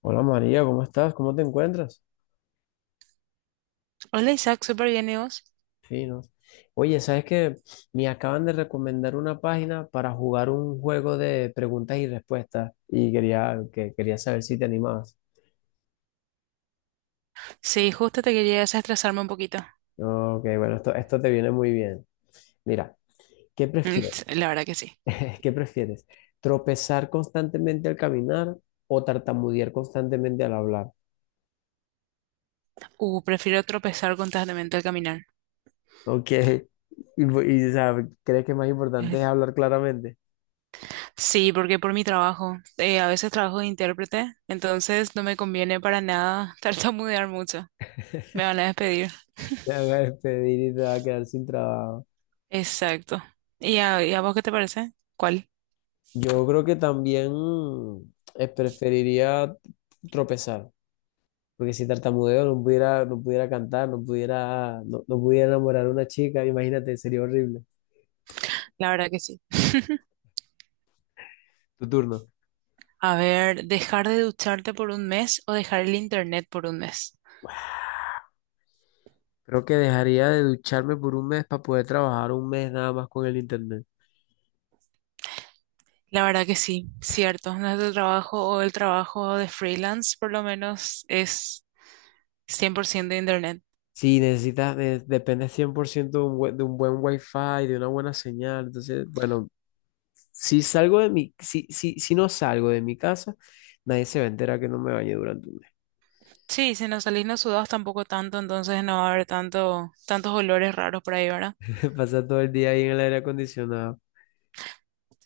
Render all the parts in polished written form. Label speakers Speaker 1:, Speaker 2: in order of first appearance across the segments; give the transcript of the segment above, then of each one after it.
Speaker 1: Hola María, ¿cómo estás? ¿Cómo te encuentras?
Speaker 2: Hola Isaac, súper bien, ¿y vos?
Speaker 1: Fino. Oye, ¿sabes qué? Me acaban de recomendar una página para jugar un juego de preguntas y respuestas y quería saber si te animabas.
Speaker 2: Sí, justo te quería desestresarme un poquito.
Speaker 1: Ok, bueno, esto te viene muy bien. Mira, ¿qué
Speaker 2: Mm,
Speaker 1: prefieres?
Speaker 2: sí, la verdad que sí.
Speaker 1: ¿Qué prefieres? ¿Tropezar constantemente al caminar o tartamudear constantemente al hablar?
Speaker 2: Prefiero tropezar constantemente al caminar.
Speaker 1: Ok, y, o sea, ¿crees que más importante
Speaker 2: Ay.
Speaker 1: es hablar claramente?
Speaker 2: Sí, porque por mi trabajo, a veces trabajo de intérprete, entonces no me conviene para nada tartamudear mucho. Me van a despedir.
Speaker 1: Te van a despedir y te va a quedar sin trabajo.
Speaker 2: Exacto. ¿Y a vos qué te parece? ¿Cuál?
Speaker 1: Yo creo que también preferiría tropezar, porque si tartamudeo no pudiera cantar, no pudiera enamorar a una chica, imagínate, sería horrible.
Speaker 2: La verdad que sí.
Speaker 1: Tu turno.
Speaker 2: A ver, ¿dejar de ducharte por un mes o dejar el internet por un mes?
Speaker 1: Creo que dejaría de ducharme por un mes para poder trabajar un mes nada más con el internet.
Speaker 2: La verdad que sí, cierto. Nuestro trabajo o el trabajo de freelance, por lo menos, es 100% de internet.
Speaker 1: Sí, necesitas, depende cien por ciento de de un buen wifi, de una buena señal, entonces, bueno, si no salgo de mi casa, nadie se va a enterar que no me bañé durante un
Speaker 2: Sí, si nos salís no sudados tampoco tanto, entonces no va a haber tanto, tantos olores raros por ahí, ¿verdad?
Speaker 1: se pasa todo el día ahí en el aire acondicionado.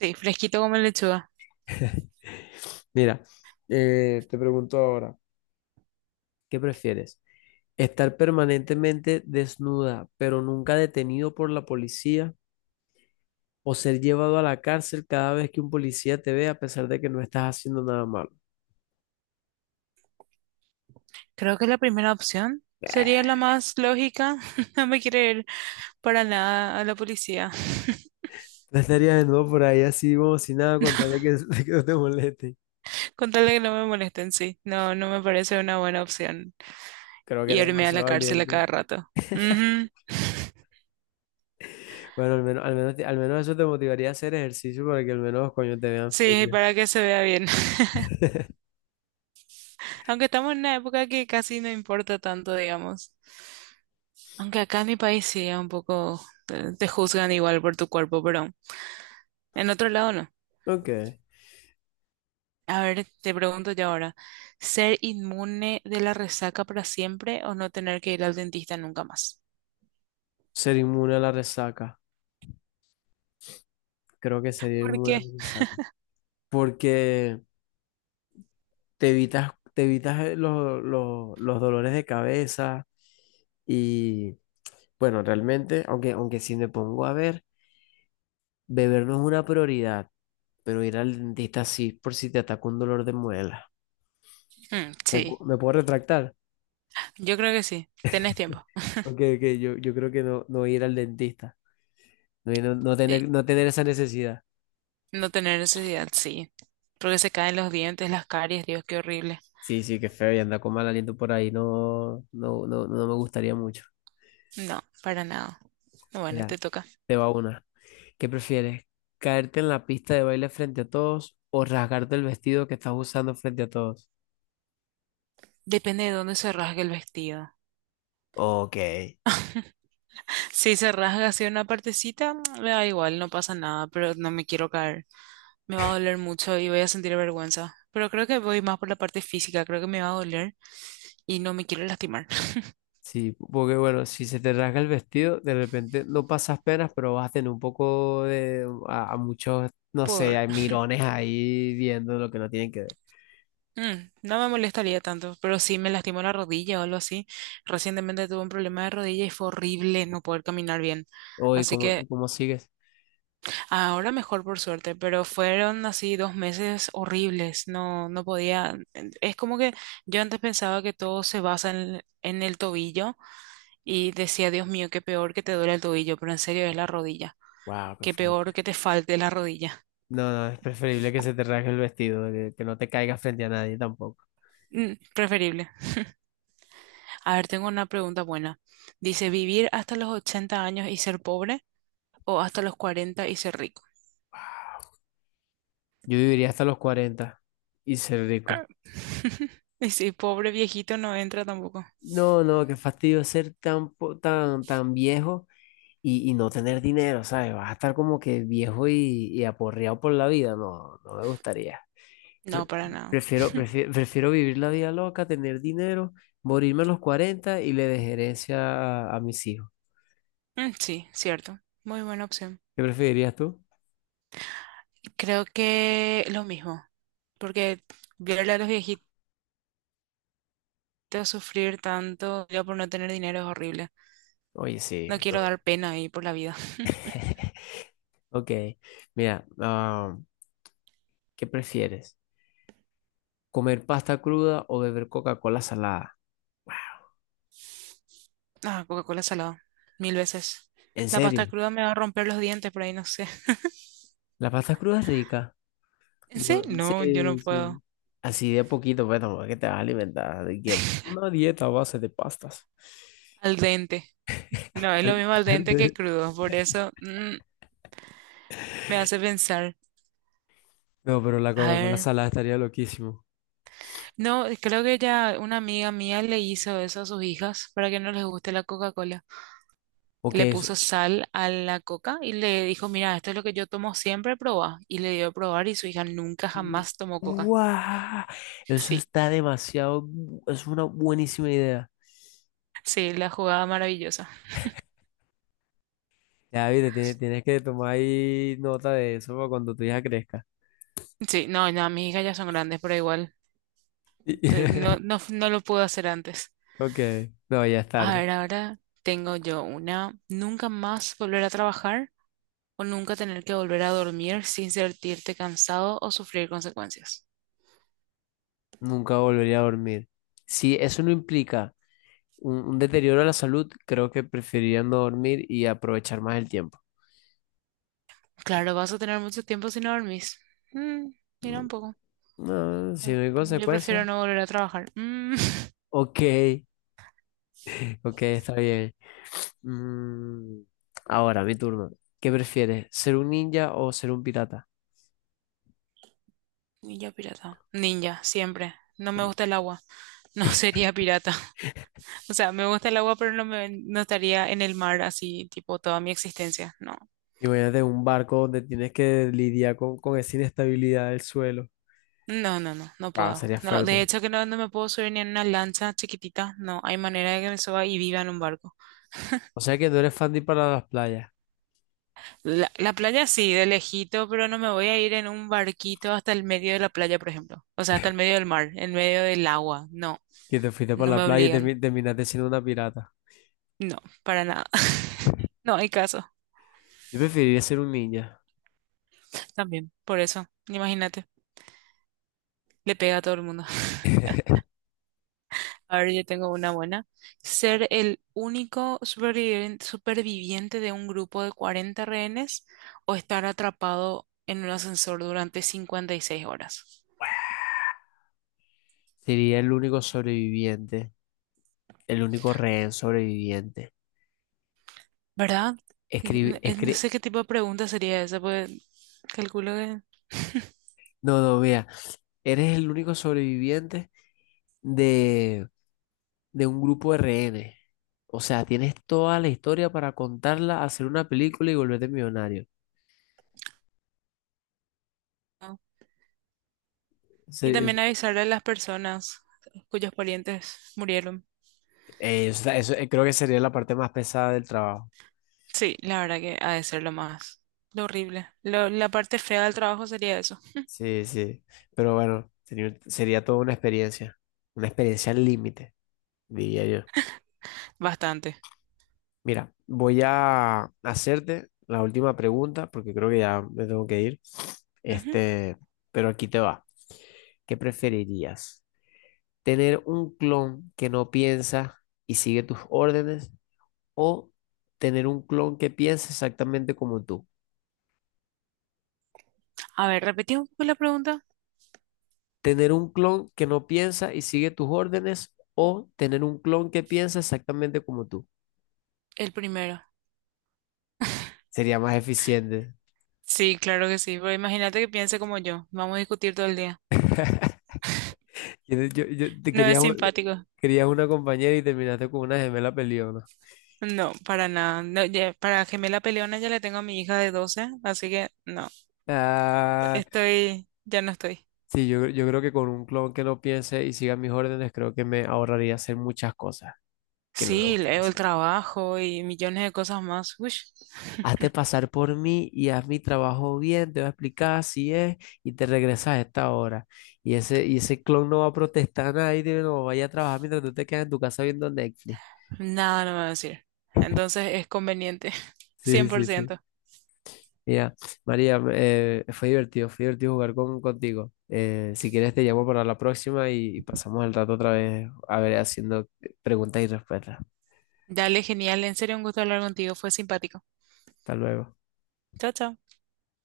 Speaker 2: Sí, fresquito como lechuga.
Speaker 1: Mira, te pregunto ahora, ¿qué prefieres? ¿Estar permanentemente desnuda, pero nunca detenido por la policía? ¿O ser llevado a la cárcel cada vez que un policía te ve a pesar de que no estás haciendo nada malo?
Speaker 2: Creo que la primera opción sería la más lógica. No me quiero ir para nada a la policía.
Speaker 1: No estarías desnudo por ahí así como si nada, con tal de que, que no te moleste.
Speaker 2: Con tal de que no me molesten, sí. No, no me parece una buena opción
Speaker 1: Creo que eres
Speaker 2: irme a
Speaker 1: demasiado
Speaker 2: la cárcel a
Speaker 1: valiente.
Speaker 2: cada rato. Ujú.
Speaker 1: Bueno, al menos eso te motivaría a hacer ejercicio para que al menos, coño, te vean
Speaker 2: Sí,
Speaker 1: fina.
Speaker 2: para que se vea bien. Aunque estamos en una época que casi no importa tanto, digamos. Aunque acá en mi país sí, es un poco te juzgan igual por tu cuerpo, pero en otro lado no.
Speaker 1: Ok.
Speaker 2: A ver, te pregunto yo ahora, ¿ser inmune de la resaca para siempre o no tener que ir al dentista nunca más?
Speaker 1: Ser inmune a la resaca. Creo que sería
Speaker 2: ¿Por
Speaker 1: inmune a
Speaker 2: qué?
Speaker 1: la resaca. Porque te evitas los dolores de cabeza y bueno, realmente, aunque si me pongo a ver, beber no es una prioridad, pero ir al dentista sí, por si te ataca un dolor de muela.
Speaker 2: Mm, sí,
Speaker 1: ¿Me puedo retractar?
Speaker 2: yo creo que sí. Tenés tiempo.
Speaker 1: Aunque yo creo que no, no ir al dentista,
Speaker 2: Y
Speaker 1: no tener esa necesidad.
Speaker 2: no tener necesidad, sí. Porque se caen los dientes, las caries, Dios, qué horrible.
Speaker 1: Sí, sí, qué feo y andar con mal aliento por ahí, no, no, no, no me gustaría mucho.
Speaker 2: No, para nada. Bueno,
Speaker 1: Mira,
Speaker 2: te toca.
Speaker 1: te va una. ¿Qué prefieres? ¿Caerte en la pista de baile frente a todos o rasgarte el vestido que estás usando frente a todos?
Speaker 2: Depende de dónde se rasgue el vestido.
Speaker 1: Ok.
Speaker 2: Si se rasga así una partecita, mm, me da igual, no pasa nada, pero no me quiero caer. Me va a doler mucho y voy a sentir vergüenza. Pero creo que voy más por la parte física, creo que me va a doler y no me quiero lastimar.
Speaker 1: Sí, porque bueno, si se te rasga el vestido, de repente no pasas penas, pero vas a tener un poco de a muchos, no sé,
Speaker 2: Por...
Speaker 1: hay mirones ahí viendo lo que no tienen que ver.
Speaker 2: Mm, no me molestaría tanto, pero sí me lastimó la rodilla o algo así. Recientemente tuve un problema de rodilla y fue horrible no poder caminar bien.
Speaker 1: Oye,
Speaker 2: Así que
Speaker 1: ¿cómo sigues?
Speaker 2: ahora mejor por suerte, pero fueron así 2 meses horribles, no, no podía, es como que yo antes pensaba que todo se basa en el tobillo y decía, Dios mío, qué peor que te duele el tobillo, pero en serio es la rodilla,
Speaker 1: Wow, qué
Speaker 2: qué peor
Speaker 1: fuerte.
Speaker 2: que te falte la rodilla.
Speaker 1: No, no, es preferible que se te rasgue el vestido, que no te caigas frente a nadie tampoco.
Speaker 2: Mm, preferible. A ver, tengo una pregunta buena. Dice, ¿vivir hasta los 80 años y ser pobre o hasta los 40 y ser rico?
Speaker 1: Yo viviría hasta los 40 y ser rico.
Speaker 2: Y si pobre viejito no entra tampoco.
Speaker 1: No, no, qué fastidio ser tan viejo y no tener dinero, ¿sabes? Vas a estar como que viejo y aporreado por la vida. No, no me gustaría. Pre-
Speaker 2: No, para nada.
Speaker 1: Prefiero vivir la vida loca, tener dinero, morirme a los 40 y le dejaré herencia a mis hijos.
Speaker 2: Mm, sí, cierto. Muy buena opción.
Speaker 1: ¿Qué preferirías tú?
Speaker 2: Creo que lo mismo, porque verle a los viejitos sufrir tanto yo por no tener dinero es horrible.
Speaker 1: Oye, sí.
Speaker 2: No quiero
Speaker 1: No.
Speaker 2: dar pena ahí por la vida.
Speaker 1: Ok, mira, ah, ¿qué prefieres? ¿Comer pasta cruda o beber Coca-Cola salada?
Speaker 2: Ah, Coca-Cola salada, mil veces.
Speaker 1: ¿En
Speaker 2: La pasta
Speaker 1: serio?
Speaker 2: cruda me va a romper los dientes por ahí, no sé.
Speaker 1: La pasta cruda es rica.
Speaker 2: ¿En
Speaker 1: No,
Speaker 2: serio? No, yo no
Speaker 1: sí,
Speaker 2: puedo.
Speaker 1: sí. Así de a poquito, pues tampoco es que te vas a alimentar. De que una dieta a base de pastas.
Speaker 2: Al dente. No, es lo
Speaker 1: Ar-
Speaker 2: mismo al dente
Speaker 1: arte.
Speaker 2: que crudo, por eso mm, me hace pensar.
Speaker 1: No, pero la
Speaker 2: A
Speaker 1: coca con la
Speaker 2: ver,
Speaker 1: salada estaría loquísimo.
Speaker 2: no, creo que ya una amiga mía le hizo eso a sus hijas para que no les guste la Coca-Cola. Le
Speaker 1: Porque es.
Speaker 2: puso sal a la coca y le dijo, mira, esto es lo que yo tomo siempre, probá. Y le dio a probar y su hija nunca jamás tomó coca.
Speaker 1: ¡Guau! Eso
Speaker 2: Sí,
Speaker 1: está demasiado. Es una buenísima idea.
Speaker 2: sí, la jugada maravillosa.
Speaker 1: Ya, viste, tienes que tomar ahí nota de eso para cuando tu hija crezca.
Speaker 2: Sí, no, no, mis hijas ya son grandes, pero igual,
Speaker 1: Y-
Speaker 2: no, no, no lo pude hacer antes.
Speaker 1: Ok, no, ya es
Speaker 2: A
Speaker 1: tarde.
Speaker 2: ver, ahora tengo yo una, nunca más volver a trabajar o nunca tener que volver a dormir sin sentirte cansado o sufrir consecuencias.
Speaker 1: Nunca volvería a dormir. Si eso no implica un deterioro a la salud, creo que preferirían no dormir y aprovechar más el tiempo.
Speaker 2: Claro, vas a tener mucho tiempo si no dormís. Mm,
Speaker 1: Mm,
Speaker 2: mira un poco.
Speaker 1: no, si no hay
Speaker 2: Yo
Speaker 1: consecuencias.
Speaker 2: prefiero no volver a trabajar. Mm.
Speaker 1: Ok, ok, está bien. Mm, ahora, mi turno. ¿Qué prefieres, ser un ninja o ser un pirata?
Speaker 2: Ninja pirata. Ninja, siempre. No me gusta el agua. No sería pirata. O sea, me gusta el agua, pero no me, no estaría en el mar así, tipo, toda mi existencia. No.
Speaker 1: Imagínate un barco donde tienes que lidiar con esa inestabilidad del suelo.
Speaker 2: No, no, no, no
Speaker 1: Ah,
Speaker 2: puedo.
Speaker 1: sería
Speaker 2: No, de
Speaker 1: fuerte.
Speaker 2: hecho que no, no me puedo subir ni en una lancha chiquitita. No, hay manera de que me suba y viva en un barco.
Speaker 1: O sea que no eres fan de ir para las playas,
Speaker 2: La playa sí, de lejito, pero no me voy a ir en un barquito hasta el medio de la playa, por ejemplo. O sea, hasta el medio del mar, en medio del agua. No,
Speaker 1: que te fuiste para
Speaker 2: no me
Speaker 1: la playa y
Speaker 2: obligan.
Speaker 1: terminaste siendo una pirata.
Speaker 2: No, para nada. No hay caso.
Speaker 1: Yo preferiría ser un ninja.
Speaker 2: También, por eso, imagínate. Le pega a todo el mundo. A ver, yo tengo una buena. Ser el único superviviente, superviviente de un grupo de 40 rehenes o estar atrapado en un ascensor durante 56 horas.
Speaker 1: Sería el único sobreviviente. El único rehén sobreviviente.
Speaker 2: ¿Verdad? No
Speaker 1: Escribe,
Speaker 2: no
Speaker 1: escribe,
Speaker 2: sé qué tipo de pregunta sería esa, pues calculo que
Speaker 1: no, no, vea, eres el único sobreviviente de, de un grupo de rehenes. O sea, tienes toda la historia para contarla, hacer una película y volverte millonario.
Speaker 2: no. Y también
Speaker 1: Se-
Speaker 2: avisar a las personas cuyos parientes murieron.
Speaker 1: o sea, creo que sería la parte más pesada del trabajo.
Speaker 2: Sí, la verdad que ha de ser lo más, lo horrible. La parte fea del trabajo sería eso.
Speaker 1: Sí, sí. Pero bueno, sería toda una experiencia. Una experiencia al límite, diría yo.
Speaker 2: Bastante.
Speaker 1: Mira, voy a hacerte la última pregunta porque creo que ya me tengo que ir.
Speaker 2: Ujú.
Speaker 1: Este, pero aquí te va. ¿Qué preferirías? ¿Tener un clon que no piensa y sigue tus órdenes o tener un clon que piensa exactamente como tú?
Speaker 2: A ver, repetí un poco la pregunta.
Speaker 1: ¿Tener un clon que no piensa y sigue tus órdenes o tener un clon que piensa exactamente como tú?
Speaker 2: El primero.
Speaker 1: Sería más eficiente.
Speaker 2: Sí, claro que sí, pero imagínate que piense como yo. Vamos a discutir todo el día.
Speaker 1: Te
Speaker 2: No es
Speaker 1: querías,
Speaker 2: simpático.
Speaker 1: querías una compañera y terminaste con una gemela peleona.
Speaker 2: No, para nada. No, para gemela peleona ya le tengo a mi hija de 12, así que no,
Speaker 1: Ah,
Speaker 2: estoy, ya no estoy.
Speaker 1: sí, yo creo que con un clon que no piense y siga mis órdenes, creo que me ahorraría hacer muchas cosas que no me
Speaker 2: Sí,
Speaker 1: gustan
Speaker 2: leo el
Speaker 1: hacer.
Speaker 2: trabajo y millones de cosas más. Uy,
Speaker 1: Hazte pasar por mí y haz mi trabajo bien, te voy a explicar así es y te regresas a esta hora. Y ese clon no va a protestar nada y dice, no, vaya a trabajar mientras tú te quedas en tu casa viendo Netflix.
Speaker 2: nada no me va a decir. Entonces es conveniente,
Speaker 1: Sí,
Speaker 2: cien por
Speaker 1: sí, sí.
Speaker 2: ciento.
Speaker 1: Mira, María, fue divertido jugar contigo. Si quieres te llamo para la próxima y pasamos el rato otra vez a ver haciendo preguntas y respuestas.
Speaker 2: Dale, genial. En serio, un gusto hablar contigo. Fue simpático.
Speaker 1: Hasta luego.
Speaker 2: Chao, chao.